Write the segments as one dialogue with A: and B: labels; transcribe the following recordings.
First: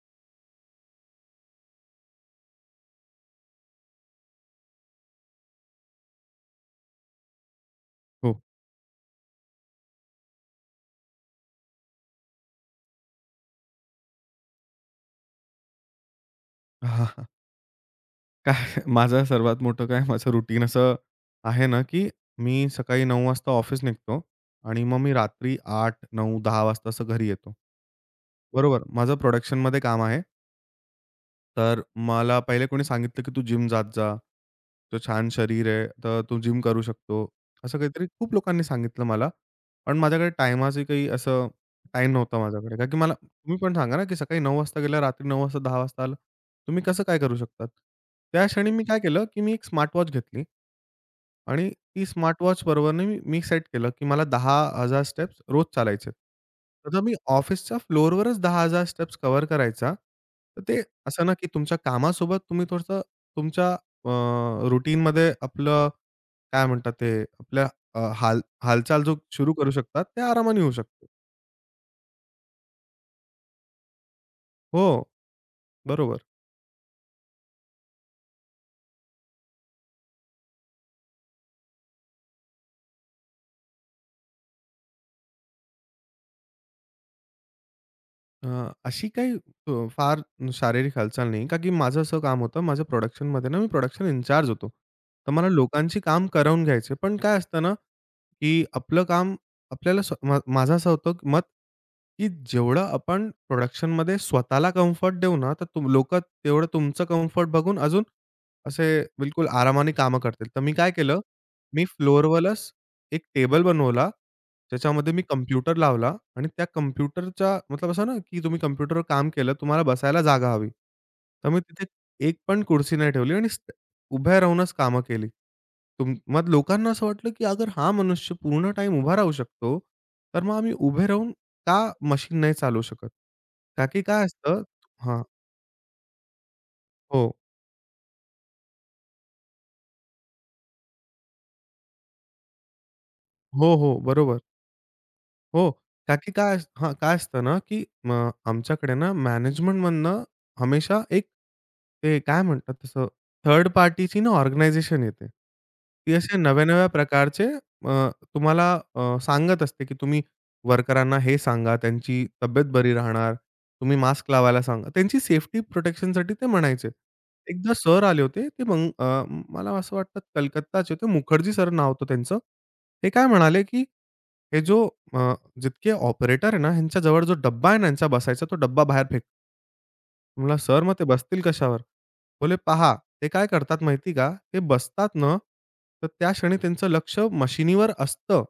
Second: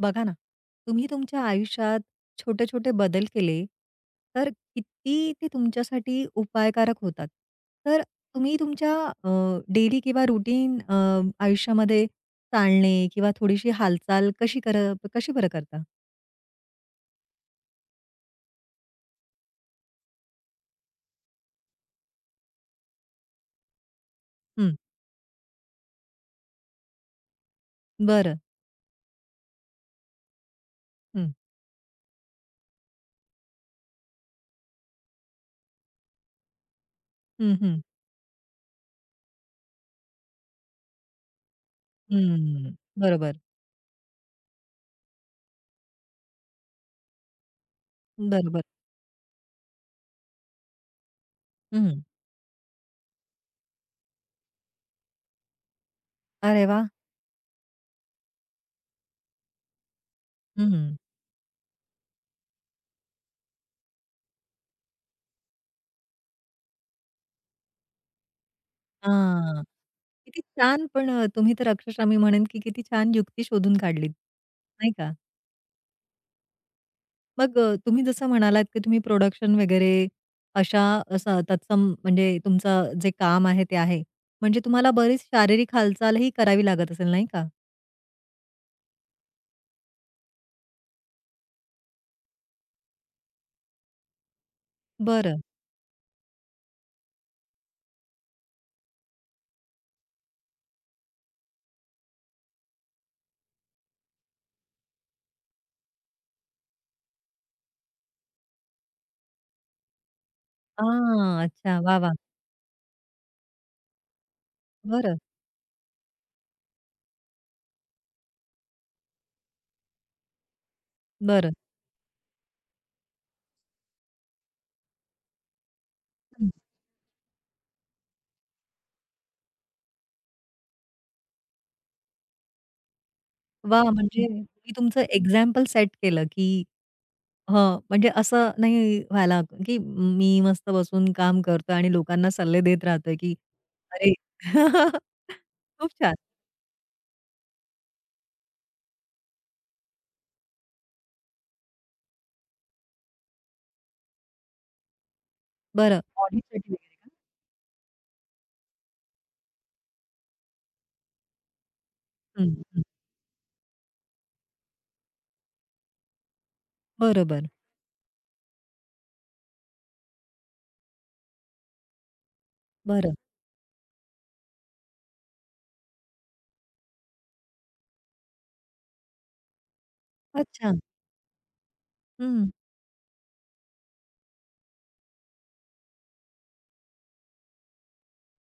A: बघा ना, तुम्ही तुमच्या आयुष्यात छोटे-छोटे बदल केले, तर किती ते तुमच्यासाठी उपायकारक होतात. तर
B: हो.
A: तुम्ही तुमच्या अ, डेली किंवा रुटीन आयुष्यामध्ये चालणे किंवा थोडीशी हालचाल कशी बरं करता?
B: हां, हां. काय माझं रुटीन असं आहे ना, की मी सकाळी 9 वाजता ऑफिस निघतो
A: हं,
B: आणि मग मी रात्री आठ 9, 10 वाजता असं घरी येतो.
A: बरं.
B: बरोबर. माझं प्रोडक्शनमध्ये काम आहे.
A: हं,
B: तर मला पहिले कोणी सांगितलं, की "तू जिम जात जा. तुझं छान शरीर आहे, तर तू जिम करू शकतो."
A: हं,
B: असं
A: हं,
B: काहीतरी खूप लोकांनी सांगितलं मला. पण माझ्याकडे टाईमाचं काही असं टाईम नव्हता
A: हं.
B: माझ्याकडे. कारण की मला
A: बरोबर,
B: तुम्ही पण सांगा ना, की सकाळी 9:00 वाजता गेला, रात्री 9:00 वाजता 10:00 वाजता आला. तुम्ही कसं काय करू शकतात? त्या
A: बरोबर.
B: क्षणी मी काय केलं, की मी एक स्मार्टवॉच घेतली. आणि
A: हं.
B: ती स्मार्टवॉच बरोबरने मी मी सेट केलं, की मला 10,000 स्टेप्स रोज चालायचे.
A: अरे वाह!
B: तर मी ऑफिसच्या फ्लोअरवरच 10,000 स्टेप्स कव्हर करायचा. तर ते
A: हं.
B: असं ना, की तुमच्या कामासोबत तुम्ही थोडंसं तुमच्या अ, रूटीनमध्ये आपलं काय म्हणतात ते आपल्या हालचाल जो सुरू
A: हां.
B: करू शकतात, ते
A: किती
B: आरामाने होऊ
A: छान
B: शकते.
A: पण तुम्ही तर अक्षरशः मी म्हणेन की किती छान युक्ती शोधून काढलीत,
B: हो,
A: नाही का?
B: बरोबर.
A: मग तुम्ही जसं म्हणालात, की तुम्ही प्रोडक्शन वगैरे अशा असा तत्सम म्हणजे तुमचं जे काम आहे ते आहे. म्हणजे तुम्हाला बरीच शारीरिक हालचालही करावी लागत असेल नाही का?
B: अ, अशी काही फार शारीरिक हालचाल नाही, का की माझं असं काम होतं, माझं प्रोडक्शनमध्ये ना मी प्रोडक्शन इन्चार्ज होतो. तर
A: बरं.
B: मला लोकांची काम करवून घ्यायचे. पण काय असतं ना की आपलं काम आपल्याला स्व मा माझं असं होतं की मत, की जेवढं आपण प्रोडक्शनमध्ये स्वतःला कम्फर्ट देऊ ना, तर लोकं तेवढं तुमचं कम्फर्ट बघून अजून असे बिलकुल आरामाने कामं करतील. तर मी काय केलं,
A: हां. अच्छा.
B: मी
A: वा, वा,
B: फ्लोअरवरच एक टेबल बनवला. त्याच्यामध्ये
A: बरं,
B: मी कॉम्प्युटर लावला आणि त्या कॉम्प्युटरचा मतलब असं ना, की तुम्ही कॉम्प्युटरवर काम केलं, तुम्हाला बसायला जागा हवी. तर
A: बरं.
B: मी तिथे एक पण कुर्सी नाही ठेवली आणि उभ्या राहूनच कामं केली. मग लोकांना असं वाटलं, की अगर हा मनुष्य पूर्ण टाइम उभा राहू शकतो, तर मग आम्ही उभे राहून का मशीन नाही चालवू शकत? का
A: वाह!
B: की काय
A: म्हणजे
B: असतं
A: मी तुमचं
B: हां.
A: एक्झाम्पल सेट केलं, की
B: हो.
A: हं, म्हणजे असं नाही व्हायला, की मी मस्त बसून काम करतोय आणि लोकांना सल्ले देत राहतोय, की
B: हो, हो.
A: अरे
B: बरोबर. हो.
A: खूप
B: का
A: छान.
B: की काय अस हां, काय असतं ना, की म आमच्याकडे ना मॅनेजमेंटमधनं हमेशा एक ते काय म्हणतात तसं थर्ड पार्टीची ना ऑर्गनायझेशन येते.
A: बरं
B: ती असे
A: ऑडिटसाठी
B: नव्या-नव्या
A: वगैरे का?
B: प्रकारचे अ, तुम्हाला सांगत असते, की तुम्ही वर्करांना हे सांगा, त्यांची
A: हं,
B: तब्येत
A: हं.
B: बरी राहणार. तुम्ही मास्क लावायला सांगा. त्यांची सेफ्टी प्रोटेक्शनसाठी ते म्हणायचे.
A: बरोबर.
B: एकदा सर आले होते. ते मग मला असं वाटतं कलकत्ताचे होते. मुखर्जी सर नाव होतं त्यांचं. ते
A: बरं.
B: काय म्हणाले, की हे जितके ऑपरेटर आहे ना, ह्यांच्या जवळ जो डब्बा आहे ना ह्यांचा बसायचा, तो डब्बा बाहेर फेक म्हणलं,
A: अच्छा.
B: "सर मग ते बसतील कशावर?"
A: हं.
B: बोले "पहा, ते काय करतात माहिती का? ते बसतात ना, तर त्या क्षणी त्यांचं लक्ष मशिनीवर असतं."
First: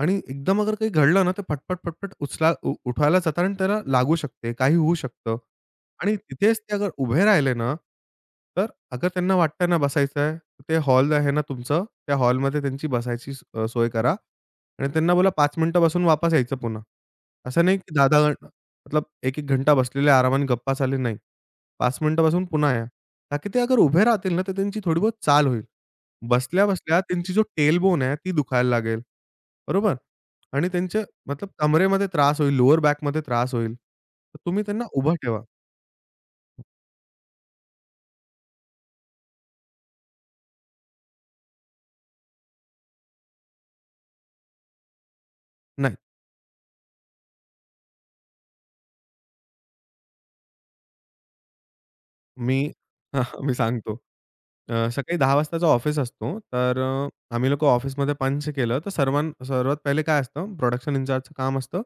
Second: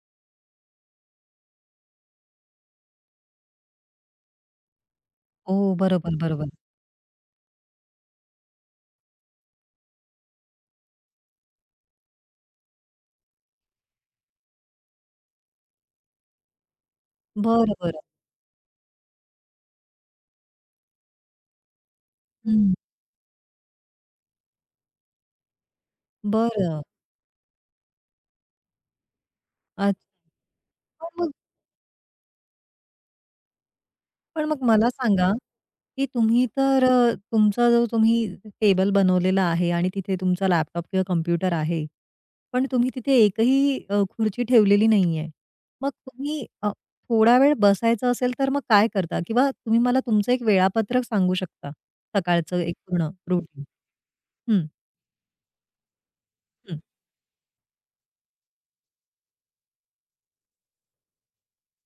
B: आणि एकदम अगर काही घडलं ना, तर फटफट, फटफट उचला उठवायला जातात आणि त्याला लागू शकते, काही होऊ शकतं.
A: हो,
B: आणि
A: बरोबर, बरोबर.
B: तिथेच ते अगर उभे राहिले ना, तर अगर त्यांना वाटतं ना बसायचं आहे, तर ते हॉल आहे ना तुमचं, त्या हॉलमध्ये त्यांची बसायची सोय करा आणि त्यांना बोला 5 मिनिटं बसून वापस यायचं पुन्हा. असं
A: बरं,
B: नाही की
A: बरं.
B: 10-10 मतलब 1-1 घंटा बसलेले आरामाने गप्पा चालले, नाही. 5 मिनिटापासून
A: हं.
B: पुन्हा या. का की ते अगर उभे राहतील ना, तर त्यांची थोडी बहुत चाल होईल.
A: बरं.
B: बसल्या-बसल्या त्यांची जो टेल बोन आहे, ती दुखायला लागेल. बरोबर?
A: अच्छा.
B: आणि त्यांचे
A: पण मग
B: मतलब कमरेमध्ये त्रास होईल, लोअर बॅकमध्ये त्रास होईल. तर तुम्ही त्यांना
A: मला
B: उभं
A: सांगा,
B: ठेवा.
A: की तुम्ही तर तुमचा जो तुम्ही टेबल बनवलेला आहे आणि तिथे तुमचा लॅपटॉप किंवा कॉम्प्युटर आहे. पण तुम्ही तिथे एकही खुर्ची ठेवलेली नाहीये. मग तुम्ही थोडा वेळ बसायचं असेल तर मग काय करता? किंवा तुम्ही मला तुमचं एक वेळापत्रक सांगू शकता? सकाळचं
B: मी
A: एक पूर्ण
B: मी
A: रुटीन.
B: सांगतो.
A: हं,
B: सकाळी 10 वाजताचा ऑफिस असतो. तर
A: हं.
B: आम्ही लोकं ऑफिसमध्ये पंच केलं, तर सर्वात पहिले काय असतं, प्रोडक्शन इन्चार्जचं काम असतं,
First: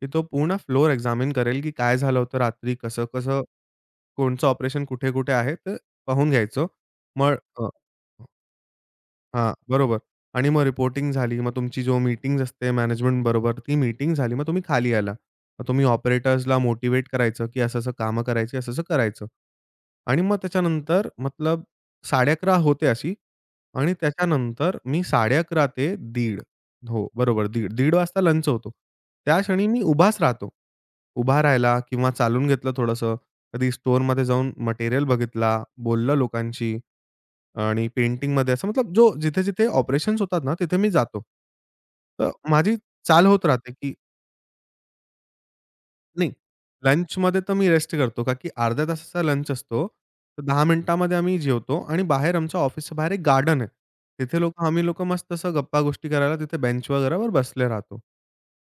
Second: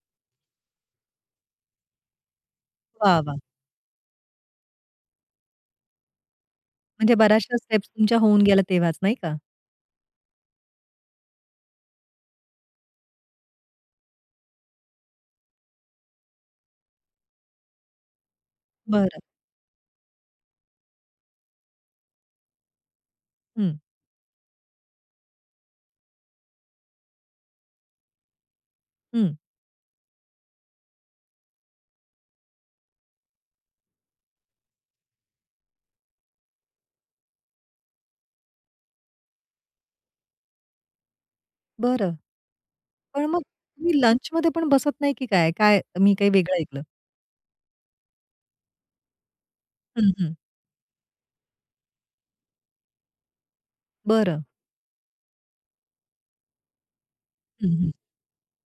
B: की तो पूर्ण फ्लोर एक्झामिन करेल, की काय झालं होतं रात्री,
A: वाह! वाह!
B: कसं-कसं, कोणचं ऑपरेशन कुठे-कुठे आहे, तर पाहून घ्यायचं.
A: म्हणजे
B: मग
A: बऱ्याचशा
B: अ
A: स्टेप्स तुमच्या होऊन गेल्या तेव्हाच नाही का?
B: हां, बरोबर. आणि मग रिपोर्टिंग झाली. मग तुमची जो मीटिंग्ज असते मॅनेजमेंटबरोबर, ती मीटिंग झाली. मग तुम्ही खाली आला. मग तुम्ही ऑपरेटर्सला मोटिव्हेट करायचं, की असं-असं कामं करायची, असं-असं
A: बरं.
B: करायचं. आणि मग त्याच्यानंतर मतलब 11:30 होते अशी
A: हं,
B: आणि त्याच्यानंतर मी 11:30 ते 1:30 हो, बरोबर. 1:30 वाजता लंच होतो.
A: हं.
B: त्या क्षणी मी उभाच राहतो. उभा राहिला किंवा चालून घेतलं थोडंसं. कधी स्टोअरमध्ये जाऊन मटेरियल बघितला, बोललं लोकांशी. आणि पेंटिंगमध्ये असं मतलब जो जिथे-जिथे ऑपरेशन्स होतात ना, तिथे मी जातो.
A: बरं.
B: तर माझी
A: पण
B: चाल
A: मग
B: होत राहते, की
A: तुम्ही लंचमध्ये पण बसत नाही की काय? काय मी
B: नाही.
A: काही वेगळं ऐकलं?
B: लंचमध्ये तर मी रेस्ट करतो, का की अर्ध्या तासाचा लंच असतो.
A: हं, हं.
B: तर दहा मिनिटामध्ये आम्ही जेवतो आणि बाहेर आमच्या ऑफिसच्या बाहेर एक गार्डन आहे. तिथे
A: बरं,
B: लोकं आम्ही लोकं मस्त असं गप्पा-गोष्टी करायला तिथे बेंच वगैरेवर बसले
A: हं, हं.
B: राहतो.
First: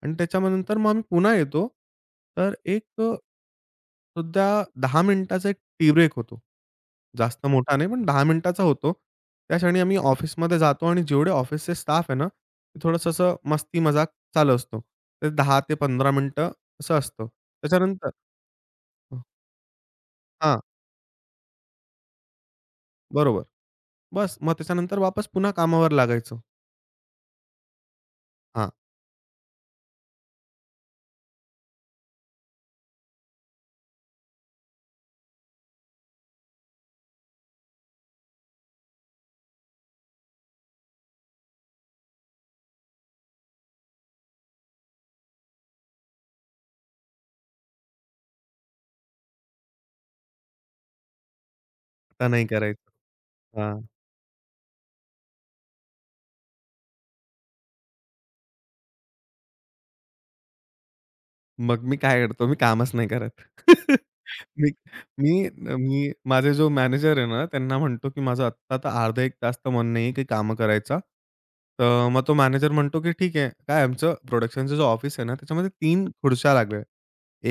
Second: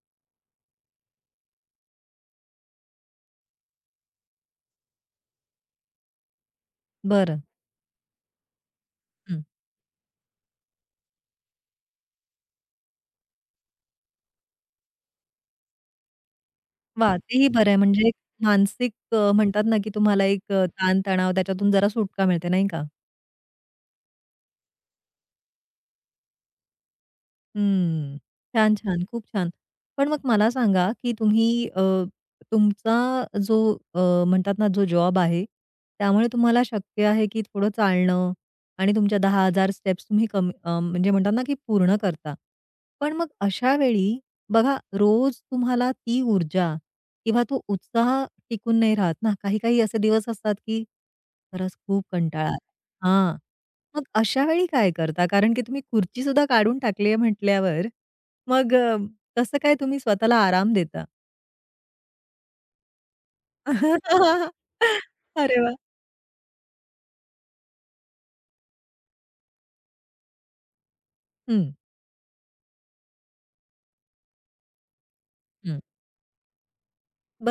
B: आणि त्याच्यानंतर मग आम्ही पुन्हा येतो. तर एक सुद्धा 10 मिनिटाचा एक टी ब्रेक होतो.
A: बरं.
B: जास्त मोठा नाही, पण 10 मिनिटाचा होतो.
A: हं.
B: त्या क्षणी आम्ही ऑफिसमध्ये जातो आणि जेवढे ऑफिसचे स्टाफ आहे ना, ते थोडंसं असं मस्ती-मजाक चालू असतो. ते 10 ते 15 मिनिटं असं
A: वाह!
B: असतं.
A: तेही बरं आहे म्हणजे
B: त्याच्यानंतर
A: एक मानसिक म्हणतात ना की तुम्हाला एक
B: हां,
A: ताण-तणाव त्याच्यातून जरा सुटका मिळते, नाही का?
B: बरोबर. बस मग त्याच्यानंतर वापस पुन्हा कामावर लागायचो.
A: हम्म.
B: हां,
A: छान, छान. खूप छान. पण मग मला सांगा, की तुम्ही तुमचा जो अ, म्हणतात ना, जो जॉब आहे, त्यामुळे तुम्हाला शक्य आहे, की थोडं चालणं आणि तुमच्या 10,000 स्टेप्स तुम्ही कमी म्हणजे म्हणतात ना, की पूर्ण करता. पण मग अशा वेळी बघा, रोज तुम्हाला ती ऊर्जा किंवा तो उत्साह टिकून नाही राहत ना. काही-काही असे दिवस असतात, की खरंच खूप
B: आता नाही
A: कंटाळा आला.
B: करायचं.
A: हां.
B: हां,
A: मग अशा वेळी काय करता? कारण की तुम्ही खुर्चीसुद्धा काढून टाकली आहे म्हटल्यावर मग कसं काय तुम्ही स्वतःला आराम देता?
B: मग मी काय करतो, मी कामच नाही करत. मी मी
A: अरे वाह!
B: मी माझे जो मॅनेजर आहे ना, त्यांना म्हणतो, की माझं आत्ता तर अर्धा 1 तास तर मन नाहीये, की कामं करायचा.
A: हं,
B: तर मग तो मॅनेजर म्हणतो, की "ठीक आहे." काय आमचं प्रोडक्शनचं जो ऑफिस आहे ना, त्याच्यामध्ये
A: हं.
B: 3 खुर्च्या लागल्या.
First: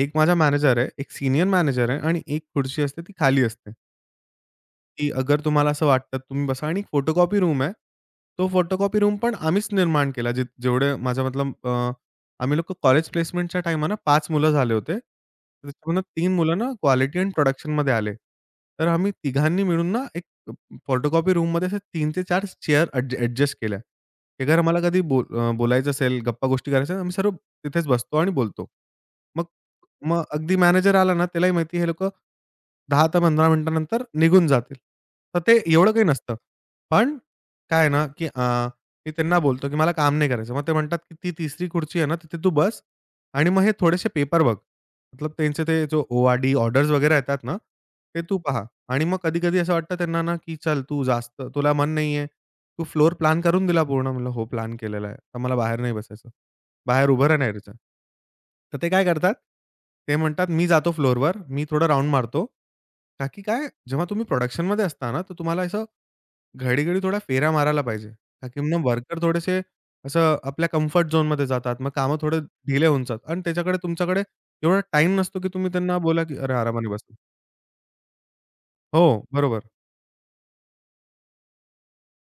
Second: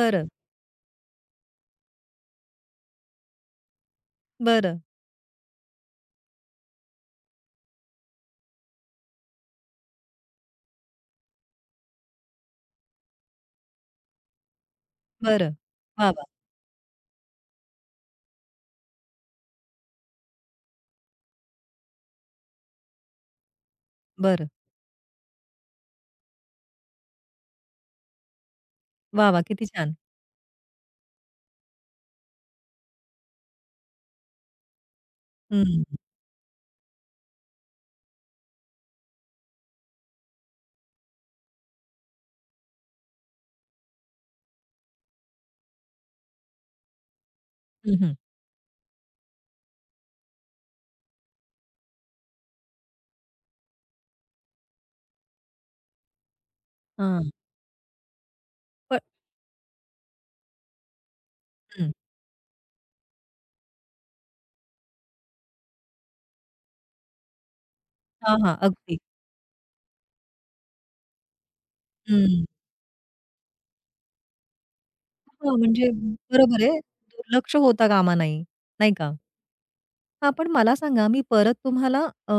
B: एक माझा मॅनेजर आहे, एक सीनियर मॅनेजर आहे आणि एक खुर्ची असते ती खाली असते.
A: बरं,
B: की अगर तुम्हाला असं वाटतं, तुम्ही बसा आणि एक फोटोकॉपी रूम आहे. तो फोटोकॉपी रूम पण आम्हीच निर्माण केला. जे जेवढे माझा मतलब आम्ही लोकं कॉलेज प्लेसमेंटच्या टाईमाला पाच मुलं झाले होते.
A: बरं.
B: तर त्याच्यामधनं
A: वाह, वाह!
B: 3 मुलं ना क्वालिटी एंड प्रोडक्शनमध्ये आले. तर आम्ही तिघांनी मिळून ना एक फोटोकॉपी रूममध्ये असे 3 ते 4 चेअर ॲडजस्ट केल्या. की
A: बरं.
B: अगर आम्हाला कधी बोलायचं असेल, गप्पा गोष्टी करायच्या, आम्ही सर्व तिथेच बसतो आणि बोलतो.
A: वाह, वाह!
B: मग
A: किती छान.
B: मग अगदी मॅनेजर आला ना, त्यालाही माहिती आहे हे लोकं 10 ते 15 मिनिटानंतर निघून जातील. तर ते एवढं
A: हं,
B: काही नसतं. पण काय आहे ना, की मी त्यांना बोलतो, की "मला काम नाही करायचं." मग ते म्हणतात, की "ती तिसरी खुर्ची आहे ना, तिथे तू बस आणि मग हे थोडेसे पेपर बघ." मतलब त्यांचे ते जो ORD ऑर्डर्स वगैरे येतात ना,
A: हं, हं.
B: ते तू पहा आणि मग कधी-कधी असं वाटतं त्यांना ना, की "चल तू जास्त तुला मन नाहीये, तू फ्लोर प्लॅन करून दिला पूर्ण." म्हणलं "हो, प्लॅन केलेला आहे. तर मला बाहेर नाही बसायचं." बाहेर उभं
A: हां.
B: राहण्याचं. तर ते
A: पण
B: काय करतात? ते म्हणतात, "मी जातो फ्लोअरवर, मी थोडं
A: हं.
B: राउंड मारतो." का की काय, जेव्हा तुम्ही प्रोडक्शनमध्ये असता ना, तर तुम्हाला असं घडी-घडी थोडा फेऱ्या मारायला पाहिजे.
A: हां,
B: का
A: हां.
B: की मग
A: अगदी.
B: वर्कर थोडेसे असं आपल्या कम्फर्ट झोनमध्ये जातात. मग कामं थोडे
A: हं.
B: डिले होऊन जातात आणि त्याच्याकडे तुमच्याकडे एवढा टाईम नसतो, की
A: हां,
B: तुम्ही
A: म्हणजे
B: त्यांना बोला, की "अरे,
A: बरोबर आहे.
B: आरामाने बसा."
A: दुर्लक्ष होता कामा नये, नाही
B: हो,
A: का?
B: बरोबर.
A: हां, पण मला सांगा, मी परत तुम्हाला अ,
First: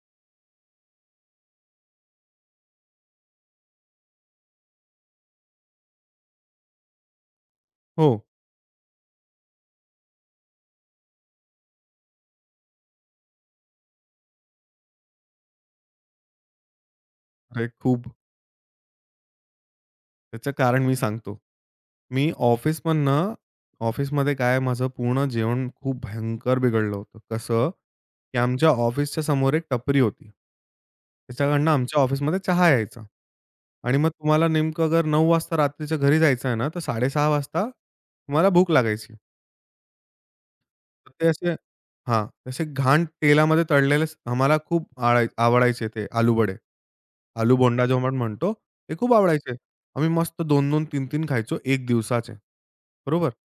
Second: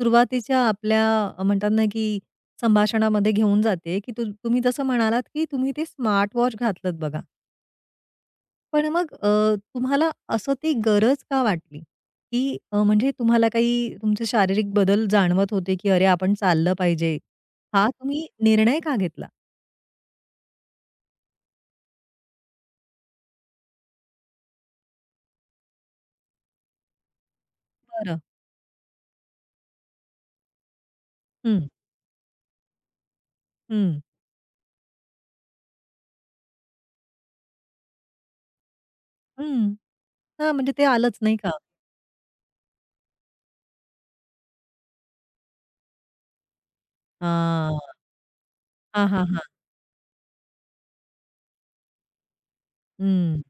A: सुरुवातीच्या आपल्या म्हणतात ना, की संभाषणामध्ये घेऊन जाते, की तुम्ही जसं म्हणालात, की तुम्ही ते स्मार्टवॉच घातलत बघा.
B: हो.
A: पण मग तुम्हाला असं ती गरज का वाटली? की म्हणजे तुम्हाला काही तुमचे शारीरिक बदल जाणवत होते, की "अरे, आपण चाललं पाहिजे."
B: अरे,
A: हा
B: खूप
A: तुम्ही निर्णय का घेतला?
B: त्याचं कारण मी सांगतो. मी ऑफिसमधनं ऑफिसमध्ये काय माझं पूर्ण जेवण खूप भयंकर बिघडलं होतं. कसं,
A: बरं.
B: की आमच्या ऑफिसच्या समोर एक टपरी होती.
A: हं,
B: त्याच्याकडनं आमच्या ऑफिसमध्ये चहा यायचा. आणि
A: हं,
B: मग तुम्हाला नेमकं अगर 9:00 वाजता रात्रीच्या घरी जायचं आहे ना, तर 6:30 वाजता तुम्हाला भूक लागायची.
A: हं. हां, म्हणजे ते
B: तर
A: आलंच
B: ते
A: नाही का?
B: असे हां, तसे घाण तेलामध्ये तळलेले आम्हाला खूप आवडायचे ते आलूवडे. आलू
A: हां.
B: बोंडा जो आपण म्हणतो, ते
A: हां,
B: खूप
A: हां, हां.
B: आवडायचे. आम्ही मस्त दोन दोन तीन तीन खायचो 1 दिवसाचे. बरोबर?
A: हं,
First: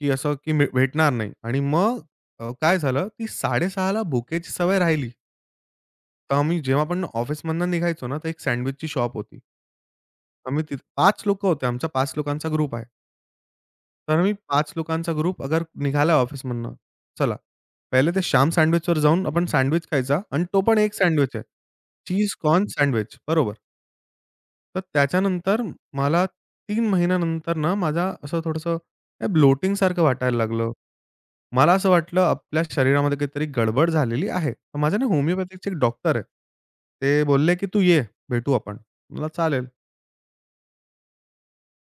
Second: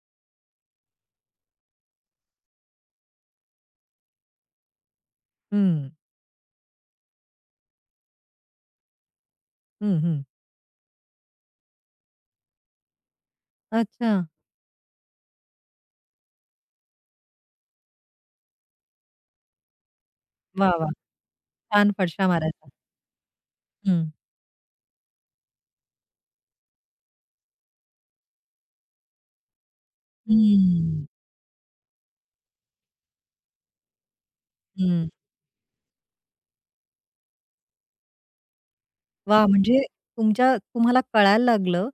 B: की असं की भेटणार नाही आणि मग काय झालं ती 6:30 ला भुकेची सवय राहिली.
A: हं,
B: तर आम्ही जेव्हा पण ऑफिसमधनं निघायचो ना, तर एक सँडविचची शॉप होती.
A: हं, हं.
B: आम्ही तिथं 5 लोकं होते. आमचा 5 लोकांचा ग्रुप आहे.
A: अच्छा.
B: तर आम्ही 5 लोकांचा ग्रुप अगर निघाला ऑफिसमधनं, चला. पहिले ते श्याम सँडविचवर जाऊन आपण सँडविच खायचा आणि तो
A: वाह!
B: पण
A: वाह!
B: एक सँडविच आहे.
A: छान फडशा
B: चीज कॉर्न
A: मारायचा.
B: सँडविच. बरोबर.
A: हं.
B: तर त्याच्यानंतर मला 3 महिन्यानंतर ना माझा असं थोडंसं काय ब्लोटिंगसारखं वाटायला लागलं.
A: हं,
B: मला असं वाटलं आपल्या शरीरामध्ये काहीतरी गडबड झालेली आहे. तर माझे ना
A: हं.
B: होमिओपॅथिकचे एक डॉक्टर आहे. ते बोलले, की "तू ये, भेटू आपण." मला
A: वाह!
B: "चालेल."
A: म्हणजे तुमच्या तुम्हाला कळायला लागलं,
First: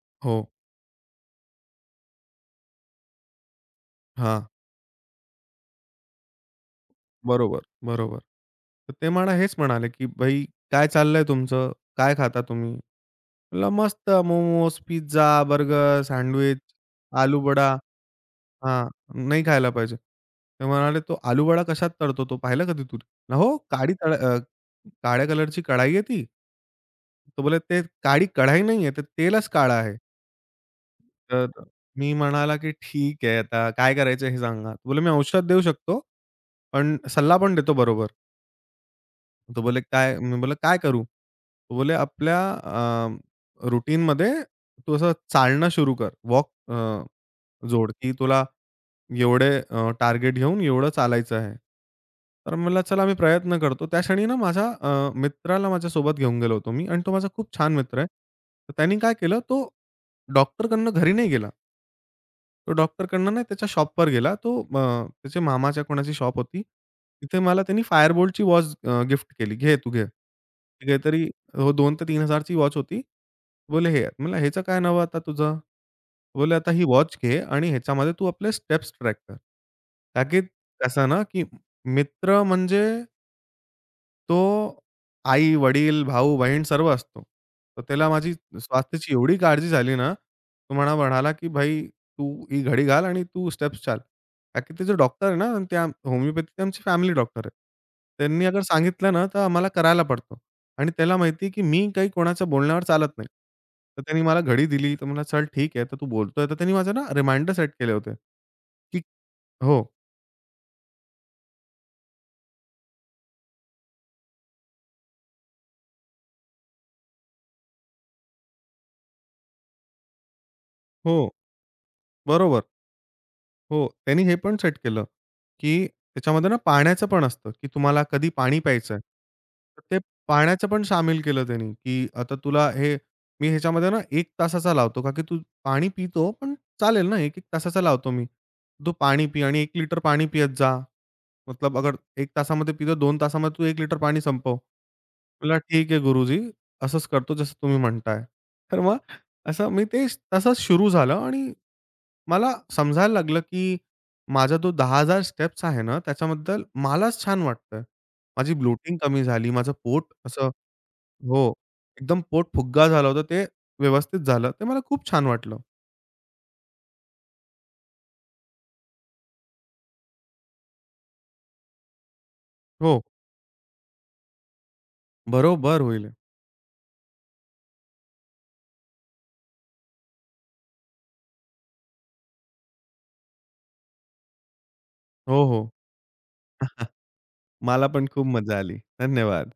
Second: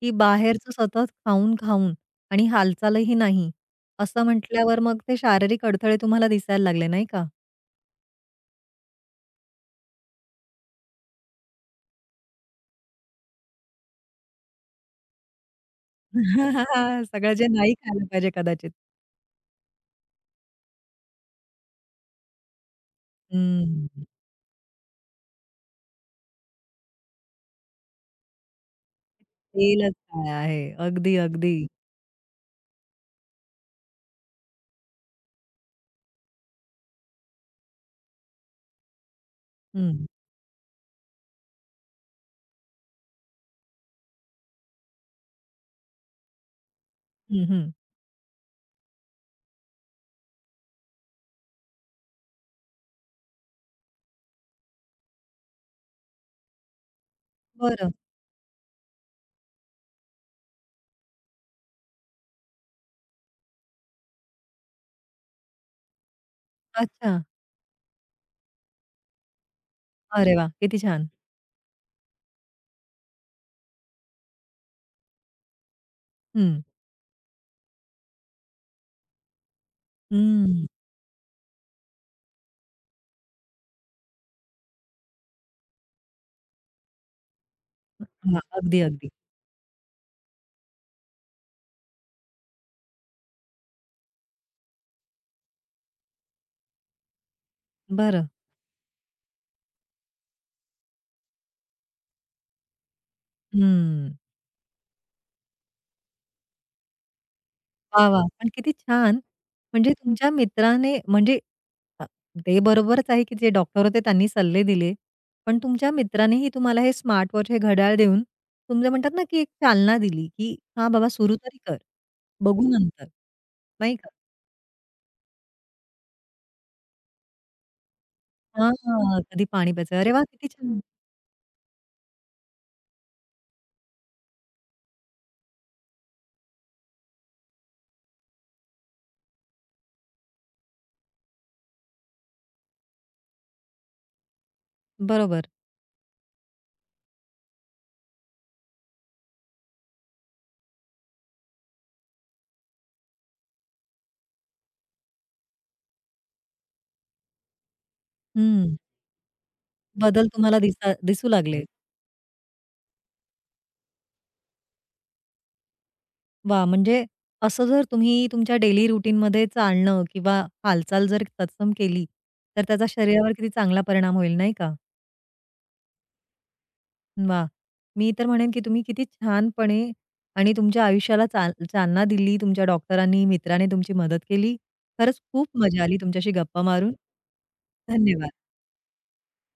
A: की
B: हो.
A: बाहेरचं सतत खाऊन-खाऊन आणि हालचालही नाही, असं
B: हां.
A: म्हटल्यावर मग ते शारीरिक अडथळे तुम्हाला दिसायला लागले, नाही का?
B: बरोबर, बरोबर. तर ते मला हेच म्हणाले, की "भाई काय चाललंय तुमचं? काय खाता तुम्ही?" म्हटलं "मस्त मोमोज, पिझ्झा, बर्गर, सँडविच,
A: सगळं जे
B: आलूवडा."
A: नाही खायला पाहिजे कदाचित.
B: हां, नाही खायला पाहिजे. ते म्हणाले, "तो आलूवडा कशात तळतो तो पाहिला कधी तू?" "ना "हो,
A: हं.
B: काळ्या कलरची कढाई आहे ती." तो बोलला, "ते काळी कढाई नाहीये, ते तेलच काळं
A: तेलच
B: आहे."
A: काय आहे. अगदी,
B: तर
A: अगदी.
B: मी म्हणाला, की "ठीक आहे, आता काय करायचं हे सांगा." तो बोलला, "मी औषध देऊ शकतो, पण सल्ला पण देतो बरोबर." तो बोलले,
A: हं,
B: "काय?" मी बोलला, "काय करू?" तो बोलले, "आपल्या रुटीनमध्ये तू असं चालणं सुरू कर,
A: हं, हं.
B: जोड, की तुला एवढे टार्गेट घेऊन एवढं चालायचं आहे. तर मला चला मी प्रयत्न करतो. त्या क्षणी ना माझ्या मित्राला माझ्यासोबत घेऊन गेलो होतो मी आणि तो माझा खूप छान
A: बरं.
B: मित्र आहे. तर त्यांनी काय केलं, तो डॉक्टरकडनं घरी नाही गेला. तो डॉक्टरकडनं नाही त्याच्या शॉपवर गेला. तो त्याच्या मामाच्या कोणाची शॉप होती.
A: अच्छा.
B: तिथे मला त्यांनी Firebolt वॉच गिफ्ट केली. "घे तू घे."
A: अरे वाह! किती छान.
B: काहीतरी हो 2,000 ते 3,000 ची वॉच होती. बोले, "हे." म्हणलं, "ह्याचं काय नाव आता तुझं?" बोले,
A: हं.
B: "आता ही वॉच घे आणि ह्याच्यामध्ये तू आपले स्टेप्स ट्रॅक कर." का की
A: हं.
B: कसं ना, की मित्र म्हणजे तो आई-वडील, भाऊ-बहीण सर्व असतो. तर त्याला माझी
A: हां. अगदी, अगदी.
B: स्वास्थ्याची एवढी काळजी झाली ना, तो म्हणाला, की "भाई, तू ही घडी घाल आणि तू स्टेप्स चाल." का की ते जे डॉक्टर आहे ना, ते होमिओपॅथीचे आमची फॅमिली डॉक्टर आहे.
A: बरं.
B: त्यांनी अगर सांगितलं ना, तर आम्हाला करायला पडतो आणि त्याला माहिती आहे, की मी काही कोणाच्या बोलण्यावर चालत नाही. तर
A: हं.
B: त्यांनी मला घडी दिली, तर म्हणला, "चल ठीक आहे, तर तू बोलतोय." तर त्यांनी माझं ना रिमाइंडर सेट केले
A: वाह,
B: होते,
A: वाह! पण किती
B: की
A: छान
B: हो,
A: म्हणजे तुमच्या मित्राने म्हणजे अ, ते बरोबरच आहे, की जे डॉक्टर होते त्यांनी सल्ले दिले. पण तुमच्या मित्रानेही तुम्हाला हे स्मार्टवॉच, हे घड्याळ देऊन तुमचं म्हणतात ना, की एक चालना दिली, की "हां, बाबा
B: हो,
A: सुरू तरी कर.
B: बरोबर.
A: बघू नंतर."
B: हो,
A: नाही का?
B: त्यांनी हे पण सेट केलं, की त्याच्यामध्ये ना पाण्याचं पण असतं, की तुम्हाला कधी पाणी प्यायचंय.
A: हां, कधी पाणी
B: तर
A: प्यायचं.
B: ते
A: अरे वाह! किती
B: पाण्याचं
A: छान.
B: पण शामिल केलं त्यांनी, की आता तुला हे मी ह्याच्यामध्ये ना 1 तासाचा लावतो, का की तू पाणी पितो, पण चालेल ना 1-1 तासाचा लावतो मी. तू पाणी पी आणि 1 लिटर पाणी पित जा. मतलब अगर 1 तासामध्ये पितो, 2 तासामध्ये तू 1 लिटर पाणी संपव.
A: बरोबर.
B: म्हटलं, "ठीक आहे गुरुजी, असंच करतो जसं तुम्ही म्हणताय." तर मग असं मी ते तसंच सुरू झालं आणि मला समजायला लागलं, की माझा तो 10,000 स्टेप्स आहे ना, त्याच्याबद्दल मलाच छान वाटतंय. माझी
A: हं.
B: ब्लोटिंग कमी झाली, माझं पोट
A: बदल
B: असं
A: तुम्हाला दिसू
B: हो,
A: लागले.
B: एकदम पोट फुग्गा झालं होतं, ते व्यवस्थित झालं. ते मला खूप छान वाटलं.
A: वाह! म्हणजे असं जर तुम्ही तुमच्या डेली रुटीनमध्ये चालणं किंवा हालचाल जर तत्सम केली, तर त्याचा
B: हो,
A: शरीरावर किती चांगला परिणाम होईल, नाही का?
B: बरोबर होईल.
A: वा, मी तर म्हणेन, की तुम्ही किती छानपणे आणि तुमच्या आयुष्याला चालना दिली. तुमच्या डॉक्टरांनी, मित्राने तुमची मदत केली. खरंच
B: हो,
A: खूप
B: हो.
A: मजा आली तुमच्याशी गप्पा मारून.
B: मला पण खूप
A: धन्यवाद.
B: मजा आली. धन्यवाद.